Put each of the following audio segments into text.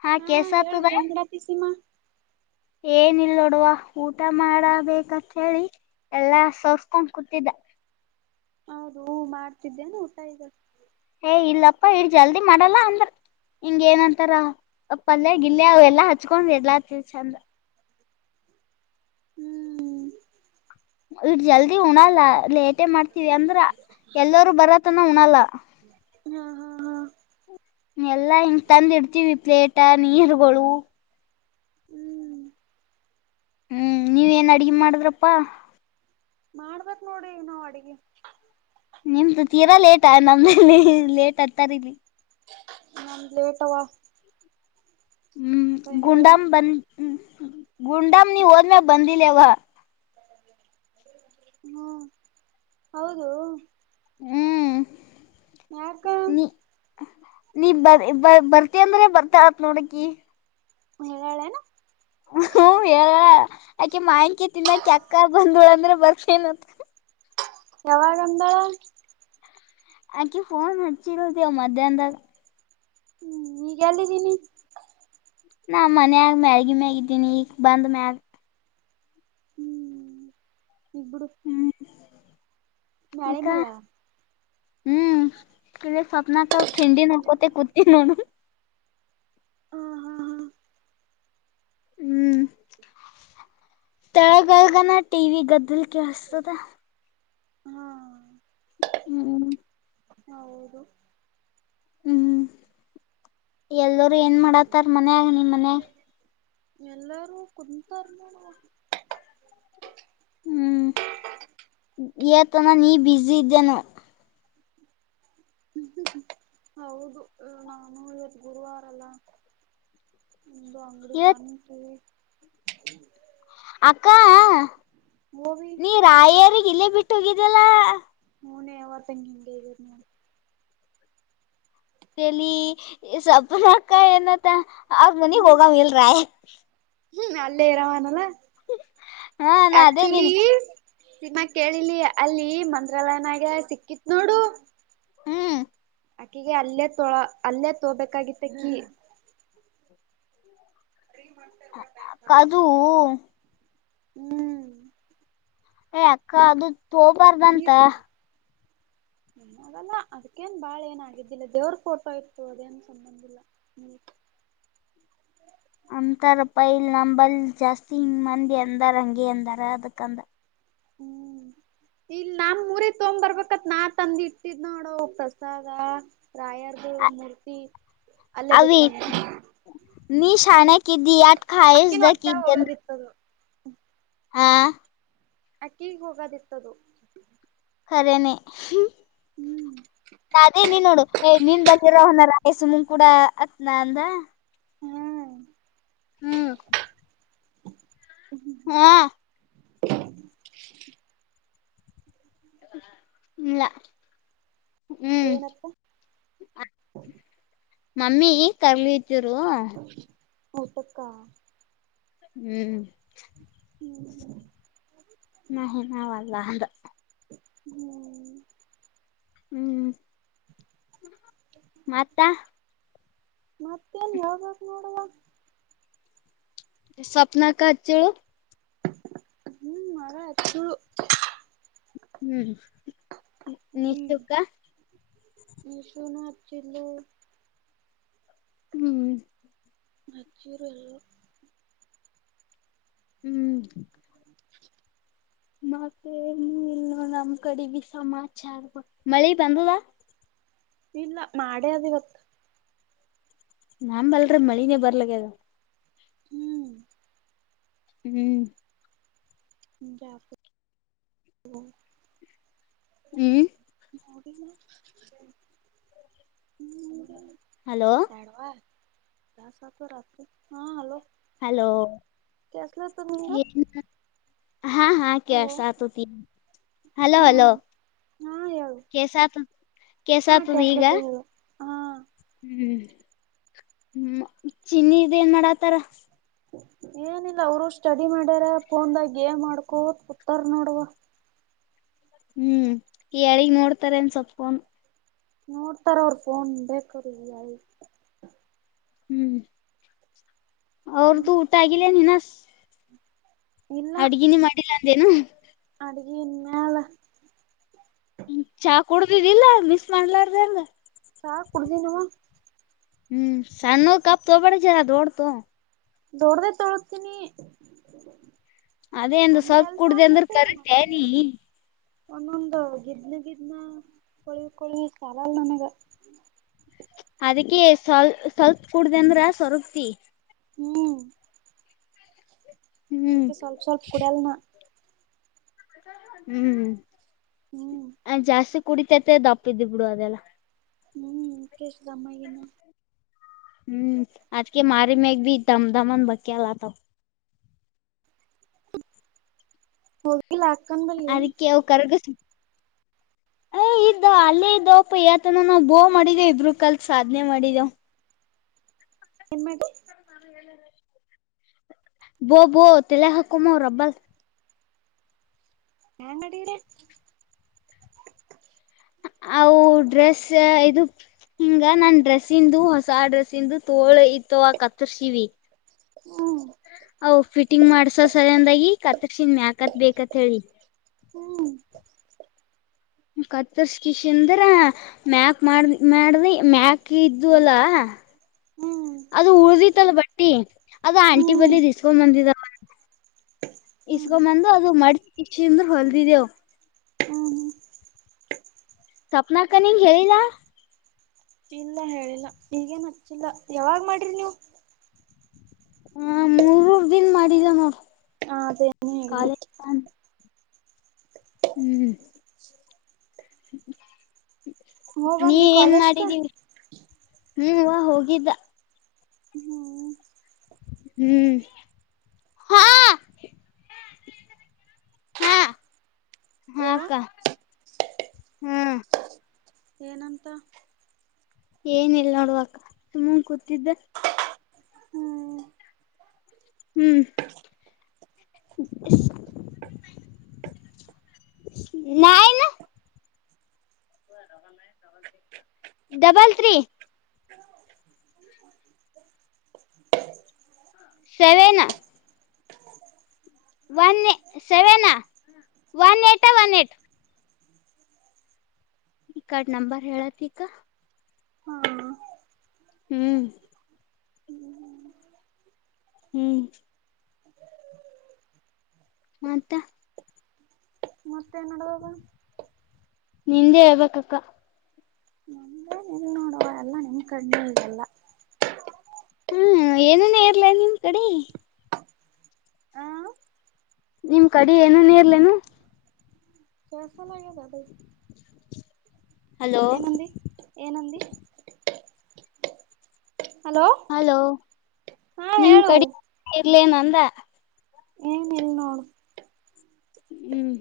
ಹಾ ಕಸ ತು ಹೇಳು ಭ ಏನ್ ಮಾಡಡತಿ ಸೀಮಾ ಏನ ಇಲ್ ನೋಡುವ ಊಟ ಮಾಡಬೇಕಂತ ಹೇಳಿ ಎಲ್ಲಾ ಸೋಸ್ಕೊಂಡ್ ಕುೂತಿದ್ದ [inaudible] ಹೌದು ಮಾಡ್ತಿದ್ದೇನೆ ಊಟ ಈಗ ಏ ಇಲ್ಲಪ್ಪಾ ಇ ಜಲ್ದಿ ಮಾಡಲ್ಲ ಅಂದ್ರ ಹಿಂಗ ಏನಂತಾರ ಪಲ್ಯ ಗಿಿಲ್ಲ ಅವ ಎಲ್ಲಾ ಹಚ್ಕೊಂಡ್ ಎಡ್ಲಾತಿವಿ ಚಂದ ಹ್ಮ್. ಇ ಜಲ್ದಿ ಉಣಲ್ಲ ಲೇಟೇ ಮಾಡ್ತೀವಿ ಅಂದ್ರ [inaudible] ಎಲ್ಲರೂ ಬರತನ ಉಣಲ್ಲ ಹಾ ಹಾ ಹಾ ಎಲ್ಲಾ ಹಿಂಗ ತಂದ್ ಇಡ್ತೀವಿ ಪ್ಲೇಟ ನೀರುಗಳು ಹ್ಮ್ ಹ್ಮ್ ನೀವೇಏನ್ ಅಡ್ಗೆ ಮಾಡಿದ್ರಪ್ಪಾ ಮಾಡ್ಬೇಕೇ ನೋಡಿ ನಾವ್ ಅಡಿಗೆ ನಿಮ್ದು ತೀರಾ ಲೇಟ್ ನಮಲ್ಲಿ ಲೇಟ್ ಹತಾರ ಇಲ್ಲಿ ನ ಲೇಟ್ವಾ ಹ್ಮ್ ಗುಂಡಾಮ ಬ ಗುಂಡಾಮ ನೀ ದ ಮ ಬಧಿ ಲೇವ ಹ್ಮ ಹೌದು ಹ್ಮ್ ಯಕ್ಕಾ ನೀ ನೀ ಬ ಬ ಬರ್ತಿ ಅಂದ್ರೆ ಬರ್ತಾ ಆತ್ ನೋಡಕಿ ಹಳ ಹ್ಮ ಹೇಳಲ್ಲ ಯಾಕೆ ಮಾಂಕಿ ತಿನ್ನಾಕ ಅಕ್ಕ ಬಂದಳ ಅಂದ್ರೆ ಬರ್ತೇನಂತ ಯಾವಾಗಾಗಂದ ಆಕಿ ಫೋನ್ ಹಚ್ಚಿರ ಮಧ್ಯಾಹ್ ತ ಹ್ಮ್ ಈಗ ಎಲ್ಲಿದ್ದೀನಿ ನಾ ಮನ್ಯಾಗ ಮ್ಯಗ ಮ್ಯಾಗ ಇದ್ದೀನಿ ಈಗ ಬಂದ ಮ್ಯಾಗ ಇಬಡು ಹ್ಮ್ ನಾಳೆ ಈಕ ಮಲ್ಲ ಹ್ಮ್ ಕ ಸ್ವಪ್ನಾಕ ಖಂಡಿನಕೋತೆ ಕೂತ ನೋಡು ಹಾ ಹಾ [unintelligible] ಕೆಳಗಳಗಣ ಟ ವಿ ಗದ್ದಲ್ ಕೆೇಳಸ್ತದ ಹಾ ಹ್ಮ್ ಹ ಹೌದು ಹ್ಮ್ ಎಲ್ಲರುೂ ಏನ್ ಮಾಡತ್ತಾರ ಮನ್ಯಾಗ ನಿಮ ಮನ್ಯಾಗ ಎಲ್ಲಾರು ಕುಂತಂತಾರಮಣ ಹ್ಮ್ ತನ ನೀ ಬಸಿ ಇದ್ದೇನು ಹೌದು ನಾನು ಇವತ್ ಗುರುವಾರಲ್ಲ ಒಂದು ಅಂಗಡಿ ಇವತ್ ತಾನ ಸ ಅಕ್ಕ ಮೂವಿ ನೀ ರಾಯರಿಗ ಇಲ್ಲೇ ಬಿಟ್ಟು ಹೋಗಿದಲ್ಲ. ಮೂನೇ ಅವದಂಗಿಂಗ ಇದರ್ ನ ಚಲಿ ಸ್ಪ್ನಕ್ಕ ಏನತ್ತ ಅವ ಮನಿಗ್ ಹ್ಮ್ ಹೋಗ ಮಲ್ರಾಯ ಹ್ಮ್ ಅಲ್ಲೇ ಇರಾಮಾನಲ್ಲ ಹಾ ನಾ ಅದೇ ಆಕ್ಚುಲಿ ನೀನ್ ತಿಮ್ಮ ಕೇಳಿಲಿ ಅಲ್ಲಿ ಮಂತ್ರಾಲಯನಾಗ ಸಿಕ್ಕಿತ್ ನೋಡು ಹ್ಮ್ ಅಕಿಗೆ ಅಲ್ಲೇ ತೊಳ ಅಲ್ಲೇ ತೋಬೇಕಾಗಿತ್ತ ಕೀ ಕದು ಹ್ಮ್ ಏ ಅಕ್ಕ ಅದು ತಬಾರ್ದಂತ ನೀರ್ ಕೊಡು [unintelligible] ಏನಾಗಲ್ಲ ಅದ್ಕೇನ್ ಬಾಳ ಏನ ಆಾಗಿದ್ದಿಲ್ಲ ದೇವ್ರ ಫೋಟೋ ಇತ್ತು ಅದೇನ್ ಸಂಬಂದಿಲ್ಲ ನೀ. [unintelligible] ಅಂತರ್ ಪೈಲ್ ನಂಬಲ್ ಜಾಸ್ತಿ ಮಂದಿ ಎಂದ ರಂಗೆ ಎಂದರ ಅದಕಂದ. ಹ್ಮ್. ಇಲ್ ನಮ್ ಊರ ತಗ್ ಬರ್ಬೇಕತ್ ನಾ ತಂದ ಇಟ್ಟಿದ್ ನೋಡೋಗ ಪ್ರಸಾದ. ರಾಯಾರ್ದ ಮೂರ್ತಿ ಅಲ್ಲೇ ಬಿಟ್ಟತಾನೆ. ಾನೆ ದ ಆತ್ಾಯಷ್ಟ್ದ. ಹೋಗೋದಿತ್ತದು ಅಕ್ಕಿಿಗೆ ಹೋಗದಿತ್ತದು. ಅದೇನೇ. ಅದೇ ನೀನ್ ನೋಡು ಏ ನೀನ್ ಬದಿರ ಅವನಲ್ಲಾಯ ಸುಮಂಗ ಕೂಡ ಅತ್ನಾ ಅಂದ. ಹ್ಮ್. ಹ್ಮ್. ಹಾ. ಇಲ್ಲ ಹ್ಮ್ ಏನಪ್ಪ. ಮಮ್ಮಿ ಕರ್ಲಿತಿರು. ಮೂಊಟಕ್ಕ. ಹ್ಮ್. ಹ್ಮ್. ನ ನ ಅಲ್ಲ ಅದ. ಹ್ಮ್. ಹ್ಮ್ ಮತ್ತ. ಮತ್ತೆಲ್ಲಿ ಹೋಗಾಗ ನೋಡುವಾಗ. ಸ್ವಪ್ನಾ ಕಚಳ. ಹ್ಮ್ ಮಾರಚ್ಚು. ಹ್ಮ್ ಹ್ಮ್ ನಿುಕ್ಕ [unintelligible] ಚಿನ್ನು. ಹ್ಮ್. ಮಕ್ಕೂರು ಎಲ್ಲ. ಹ್ಮ್. ಮತ್ತೆ ನೀ ಇಲ್ ನಮ್ ಕಡೆ ಭ ಸಮಾಚ ಆ ಮಳೆ ಬಂದದಾ. ಇಲ್ಲ ಮಾಡೇ ಅದವತ್ತು. ನಾ ಬಲ್ರರಿ ಮಳಿನೇ ಬರ್ಲಕ್ಕ ಅದು. ಹ್ಮ್ ಹ್ಮ್. ನಿಗೆ. ಹ್ಮ್. [unintelligible] ಹಲೋ ದಾಸತ ರಾತ್ರಿ ಹಾ ಹಲೋ. ಹಲೋ ಕೆಸಲ ತ ನೀಗ. ಏನ್ ಹಾ ಹಾ ಕ ಸಾತ ಹತ ಹಲೋ ಹಾ ಹಲೋ. ಹಾ ಹೇಳು ಕಸ ಆತದ ಕಸ ಹಾ ಆತದ ಈಗ ಕೇಸ್ಲತದ ಹೇಳು ಹಾ ಹ್ಮ್. ಹ ಚಿ ನ್ನ ಇದ ಏನ್ ಮಾಡಾತಾರ. ಹ [unintelligible] ಏನಿಲ್ಲ ಅವರು ಸ್ಟಡಿ ಮಾಡ್ಯಾರ ಫೋನ್ದಾಗ ಏ ಮಾಡ್ಕೋ ಉತ್ತರ್ ನೋಡುವ. ಹ್ಮ್ ಯಾರಿಗ್ ನೋಡ್ತಾರ ಅನ್ ಸೊಪ್ಕನು. ನೋಡ್ತಾರ ಅವ್ರ ಫೋನ್ ಬೇಕ್ರ. ಹ್ಮ್ ಅವ್ರ್ದು ಹ್ಮ್ ಊಟ ಆಗಿಲ್ಲ ನಿಿನ. ಇಲ್ಲ ಅಡ್ಗಿನಿ ಮಾಡಿಲ್ಲ ಅಂದೇನು. ಅಡಿಗೆ ಇನ್ನ ಅಲ್ಲ ಚಾ ಕುಡ್ದಿದಿಲ್ಲ ಮಿಸ್ ಮಾಡ್ಲಾರ್ದಂಗ ಚಾ ಕುಡ್ದ ನೀವ ಹ್ಮ್ ಸಣ್ಣು ಕಾಪತ ಬಡಜರ ದೌಡತ ದೊಡ್ದ ತೊಳತೀನಿ ಅದೇಂದ ಕಣ್ಣು ಸ್ವಲ್ಪ ಎಲ್ ಕುೂಡ್ದ ಅಂದ್ರ ಸಾಲಬೇಕು ಕರೆಕ್ಟ್ ನೀ ಒಂದೊಂದು ಗಿದ್ನ ಗಿದ್ನ ಕೊಳವಿ ಕೊಳವಿ ಸಾಲ ಅಲ್ ನನಗ ಅದಕ್ಕೆ ಸ್ವಲ್ ಸ್ವಲ್ಪ ಕುಡ್ದ ಅಂದ್ರ ಸವರಪ್ತಿ ಹ್ಮ್ ಹ್ಮ್ ನದಕ್ಕೆ ಸ್ವಲ್ಪ ಸ್ವಲ್ಪ ಕುಡಲ್ಲ ನ ಹ್ಮ್ ಹ್ಮ್ ಜಾಸ್ತಿ ಕುಡಿತತೆ ದಪ್ಪಿದು ಬಿಡು ಅದೆಲ್ಲ ಹ್ಮ್ ಕಸಿದಮ್ಮಗನ್ನು ಹ್ಮ್ ಅದಕೆ ಮಾರಿ ಮ್ಯಾಲೆ ಭೀ ದಮಧಮನ್ ಬಕ್ಕಿ ಆಲತವ. ಹೋಗಿಲ್ಲ. ಅಕ್ಕನ್ ಬಲ್ಲಿ ಅದಕ್ಕೆ ಅವು ಕರಗೂಸ್. [inaudible] ಏ ಇದ್ದ ಅಲ್ಲೇ ಇದ್ದವಪ್ಪ ನಾವವು ಬೋ ಮಾಡಿದೇವು ಇಬ್ರ ಕಲ್ಕ್ ಸಾಧನೆ ಮಾಡಿದೇವು [inaudible] ಬೋ ಬೋ ತಲೆ ಹಾಕಮ ರಬ್ಬಲ್. ನ್ಂಗಡಿರೆ. ಅವು ಡ್ರೆಸ್ ಇದು ಹಿಂಗ ನನ್ ಡ್ರೆಸ್ಸ ಇಂದು ಹೊಸ ಡ್ರೆಸ್ಸ ಇಂದು ತೋಳ. ಕತ್ತರ್ಸಿವ. ಹ್ಮ್ ಮಾಡ್ಸೋ ಸಲಂದಾಗಿ ಕತ್ತರ್ಸಿನ್ ಮ್ಯಾಕತ್ ಬೇಕತ್ ಹೇಳಿ ಹ್ಮ್. ಕತ್ತರ್ಸಕಿಸ ಅಂದ್ರ ಮ್ಯಾಕ್ ಮಾಡ ಮಾಡ್ದಿ ಮ್ಯಾಕ್ ಇದು ಅಲ್ಲ. ಹ್ಮ್ ಅದು ಉಳ್ದಿತ್ತಲ್ ಬಟ್ಟಿ ಅದು ಆಂಟಿ ಹ್ಮ್ ಬಳಿ ದಿಸಕೊಂಡ್ ಬಂದಿದಾವ. ಹ್ಮ್ ಇಸ್ಕೊಂಬಂದು ಅದು ಮಡ ಇಕ್ಷಿಂದ ಹೊಲ್ದಿದೆೇವು. ಹ್ಮ. ಸ್ವಪ್ನಾಕ ನಿಂಗ ಹೇಳಿದ. ಇಲ್ಲ ಹೇಳಿಲ್ಲ ಈಗೇನ್ ಹಚ್ಚಿಲ್ಲ ಯಾವಾಗ್ ಮಾಡ್ರಿ ನೀವು. [inaudible] ಏನ್ ಮಾಡಿದ ನೋಡು. ಹ ಅದೇನೇ ಇಲ್ಲ. ಹ್ಮ್. ನೀ ಹೋಗಂದಿ ಏನ್ ಕಾಲೇಜ್ಕ ಮಾಡಿದೀ ಹ್ಮವಾ ಹೋಗಿದ್ದ. ಹ್ಮ್. ಹ್ಮ್ ಹಾ [inaudible] ಹ್ಮ್ ಅಕ್ಕ ಹ್ಮ್. ಏನಂತ. ಏನಿಲ್ಲ ನೋಡು ಅಕ್ಕಾ ಸುಮನ್ ಕೂತಿದ್ದ. ಹ್ಮ್ ಹ್ಮ್. ಇಲ್ಲ [unintelligible] double three. Seven. One seven one eight one eight. ಈ ಕಾರ್ಡ್ ನಂಬರ್ ಹೇಳತಿಕ. ಹಾ ಹ್ಮ್‌ ಹ್ಮ್. ಮತ್ತ. ಮತ್ತೆ ನೋಡುವಾಗ. ನಿಂದೆ ಹೇಳ್ಬೇಕಕ್ಕ. ನಮ್ದೇನಿಲ್ಲ ನೋಡುವ ಎಲ್ಲ ನಿಮ್ ಕಣ್ಣಲ್ಲ ಎಲ್ಲ. ಹ್ಮ್ ಏನನ ಇರ್ಲ ನಿಮ್ ಕಡೆ. ಹಾ ನಿಮ್ ಕಡಿ ಏನೇನು ಇರಲ್ಲಿಲ್ಲೇನು. ಕೆಲಸಲ್ ಆಗ್ಯದ. [inaudible] ಏನಂದೀ ಏನಂದೀ. ಹಲೋ ಹಾ ನಿಮ ಹೇಳು ಕಡೆ ಇರ್ಲೇನ ಅಂದ. ಏನು ಇಲ್ಲ ನೋಡು. ಹ್ಮ್.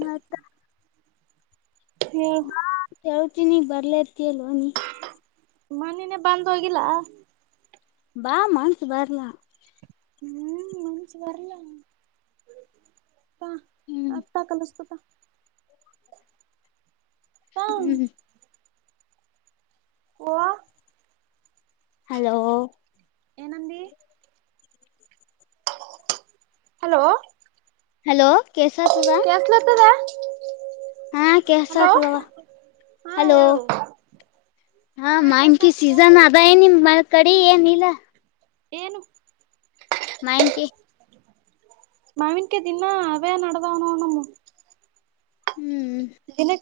ಮತ್ತ. ಹೇಳು ಹಾ ಕೇಳ್ತೀನಿ ಬರಿಲಾತಿಯಲಾ ಅವ ನೀ. ಮನಿನೇ ಬಂದು ಹೋಗಿಲ್ಲ ಬಾಮನ್ಸು ಬರ್ಲಾ ಹ್ಮ್ ಮಂಚ ಬರಯ ಹ್ಮ್ ಅತ್ತ ಕಲ್ಲಸತ ಹ ಹ್ಮ್ ಹ ಹಲೋ ಏನಂದ ಹಲೋ ಹಲೋ ಕೇಸತದ ಕಸಲತದಾ. ಹಾ ಕೆಸವಾ ಹಾ ಹಲೋ ಹೇಳು ಹಾ ಕೆಲ್ಸ ಮಾನ್ಕ ಆಗ್ತದ ಸೀಸನ್ ಹೇಳು ಅದ ಏನಮ್ ಮ ಕಡಿ ಏನ್ ಇಲ್ಲ ಏನು ಮ್ಯಾಂಕಿ ಮಾವಿನಿಕ ದಿನ ಅವೇ ನದಾವಣ ನಮ್ಮ ಹ್ಮ್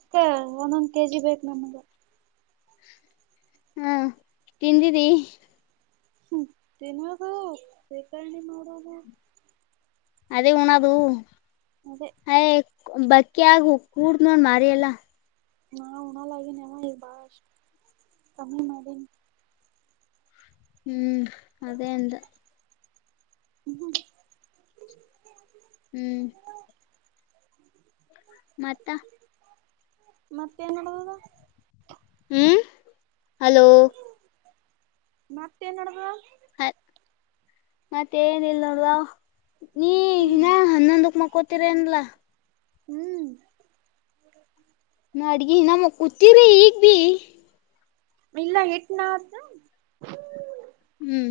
ಮತ್ತೆ ಒಂದೊಂದ್ ಕೆಜಿ ಬೇಕು ನಮಗೆ ಹಾ ತಿಂದಿದಿ ತ್ತ ನ ಗೋ ಸಕಣ ಮಾಡಡಾಗ ಅದೇ ಹಣದು ಅದ ಬಕ್ಕಿ ಆಗ ಕೂಡ ನೋಡ್ ಮಾರಿಯಲ್ಲಾ ನಾ ಉನ ಲಾಗಿಿ ಎವ ಬಾರ ಸಮಿ ನನ್ ಹ್ಮ್ ಅದೇಂತ ಹ್ಮ ಹ್ಮ್ ಮತ್ತ ಮತ್ತೆೇನುಡದದ ಹ ಹಲೋ ಮತ್ತೇನಡವಾ ಅ ಮತ್ತೆ ಏನಿಲ್ಲವಾ ನೀ ಹ್ಮ್ ಇನ್ನ ಹನ್ನೊಂದಕ್ ಮಕ್ಕೋತಿೀರ ನ್ಲ್ಲಾ ಹ್ಮ್ ನಾ ಅಡ್ಗಿ ನಮ್ಮ್ ಕೂತೀ್ರಿ ಈಗ್ ಭ ಮಲ್ಲ ಎಟ್ನಾತ ಹ್ಮ್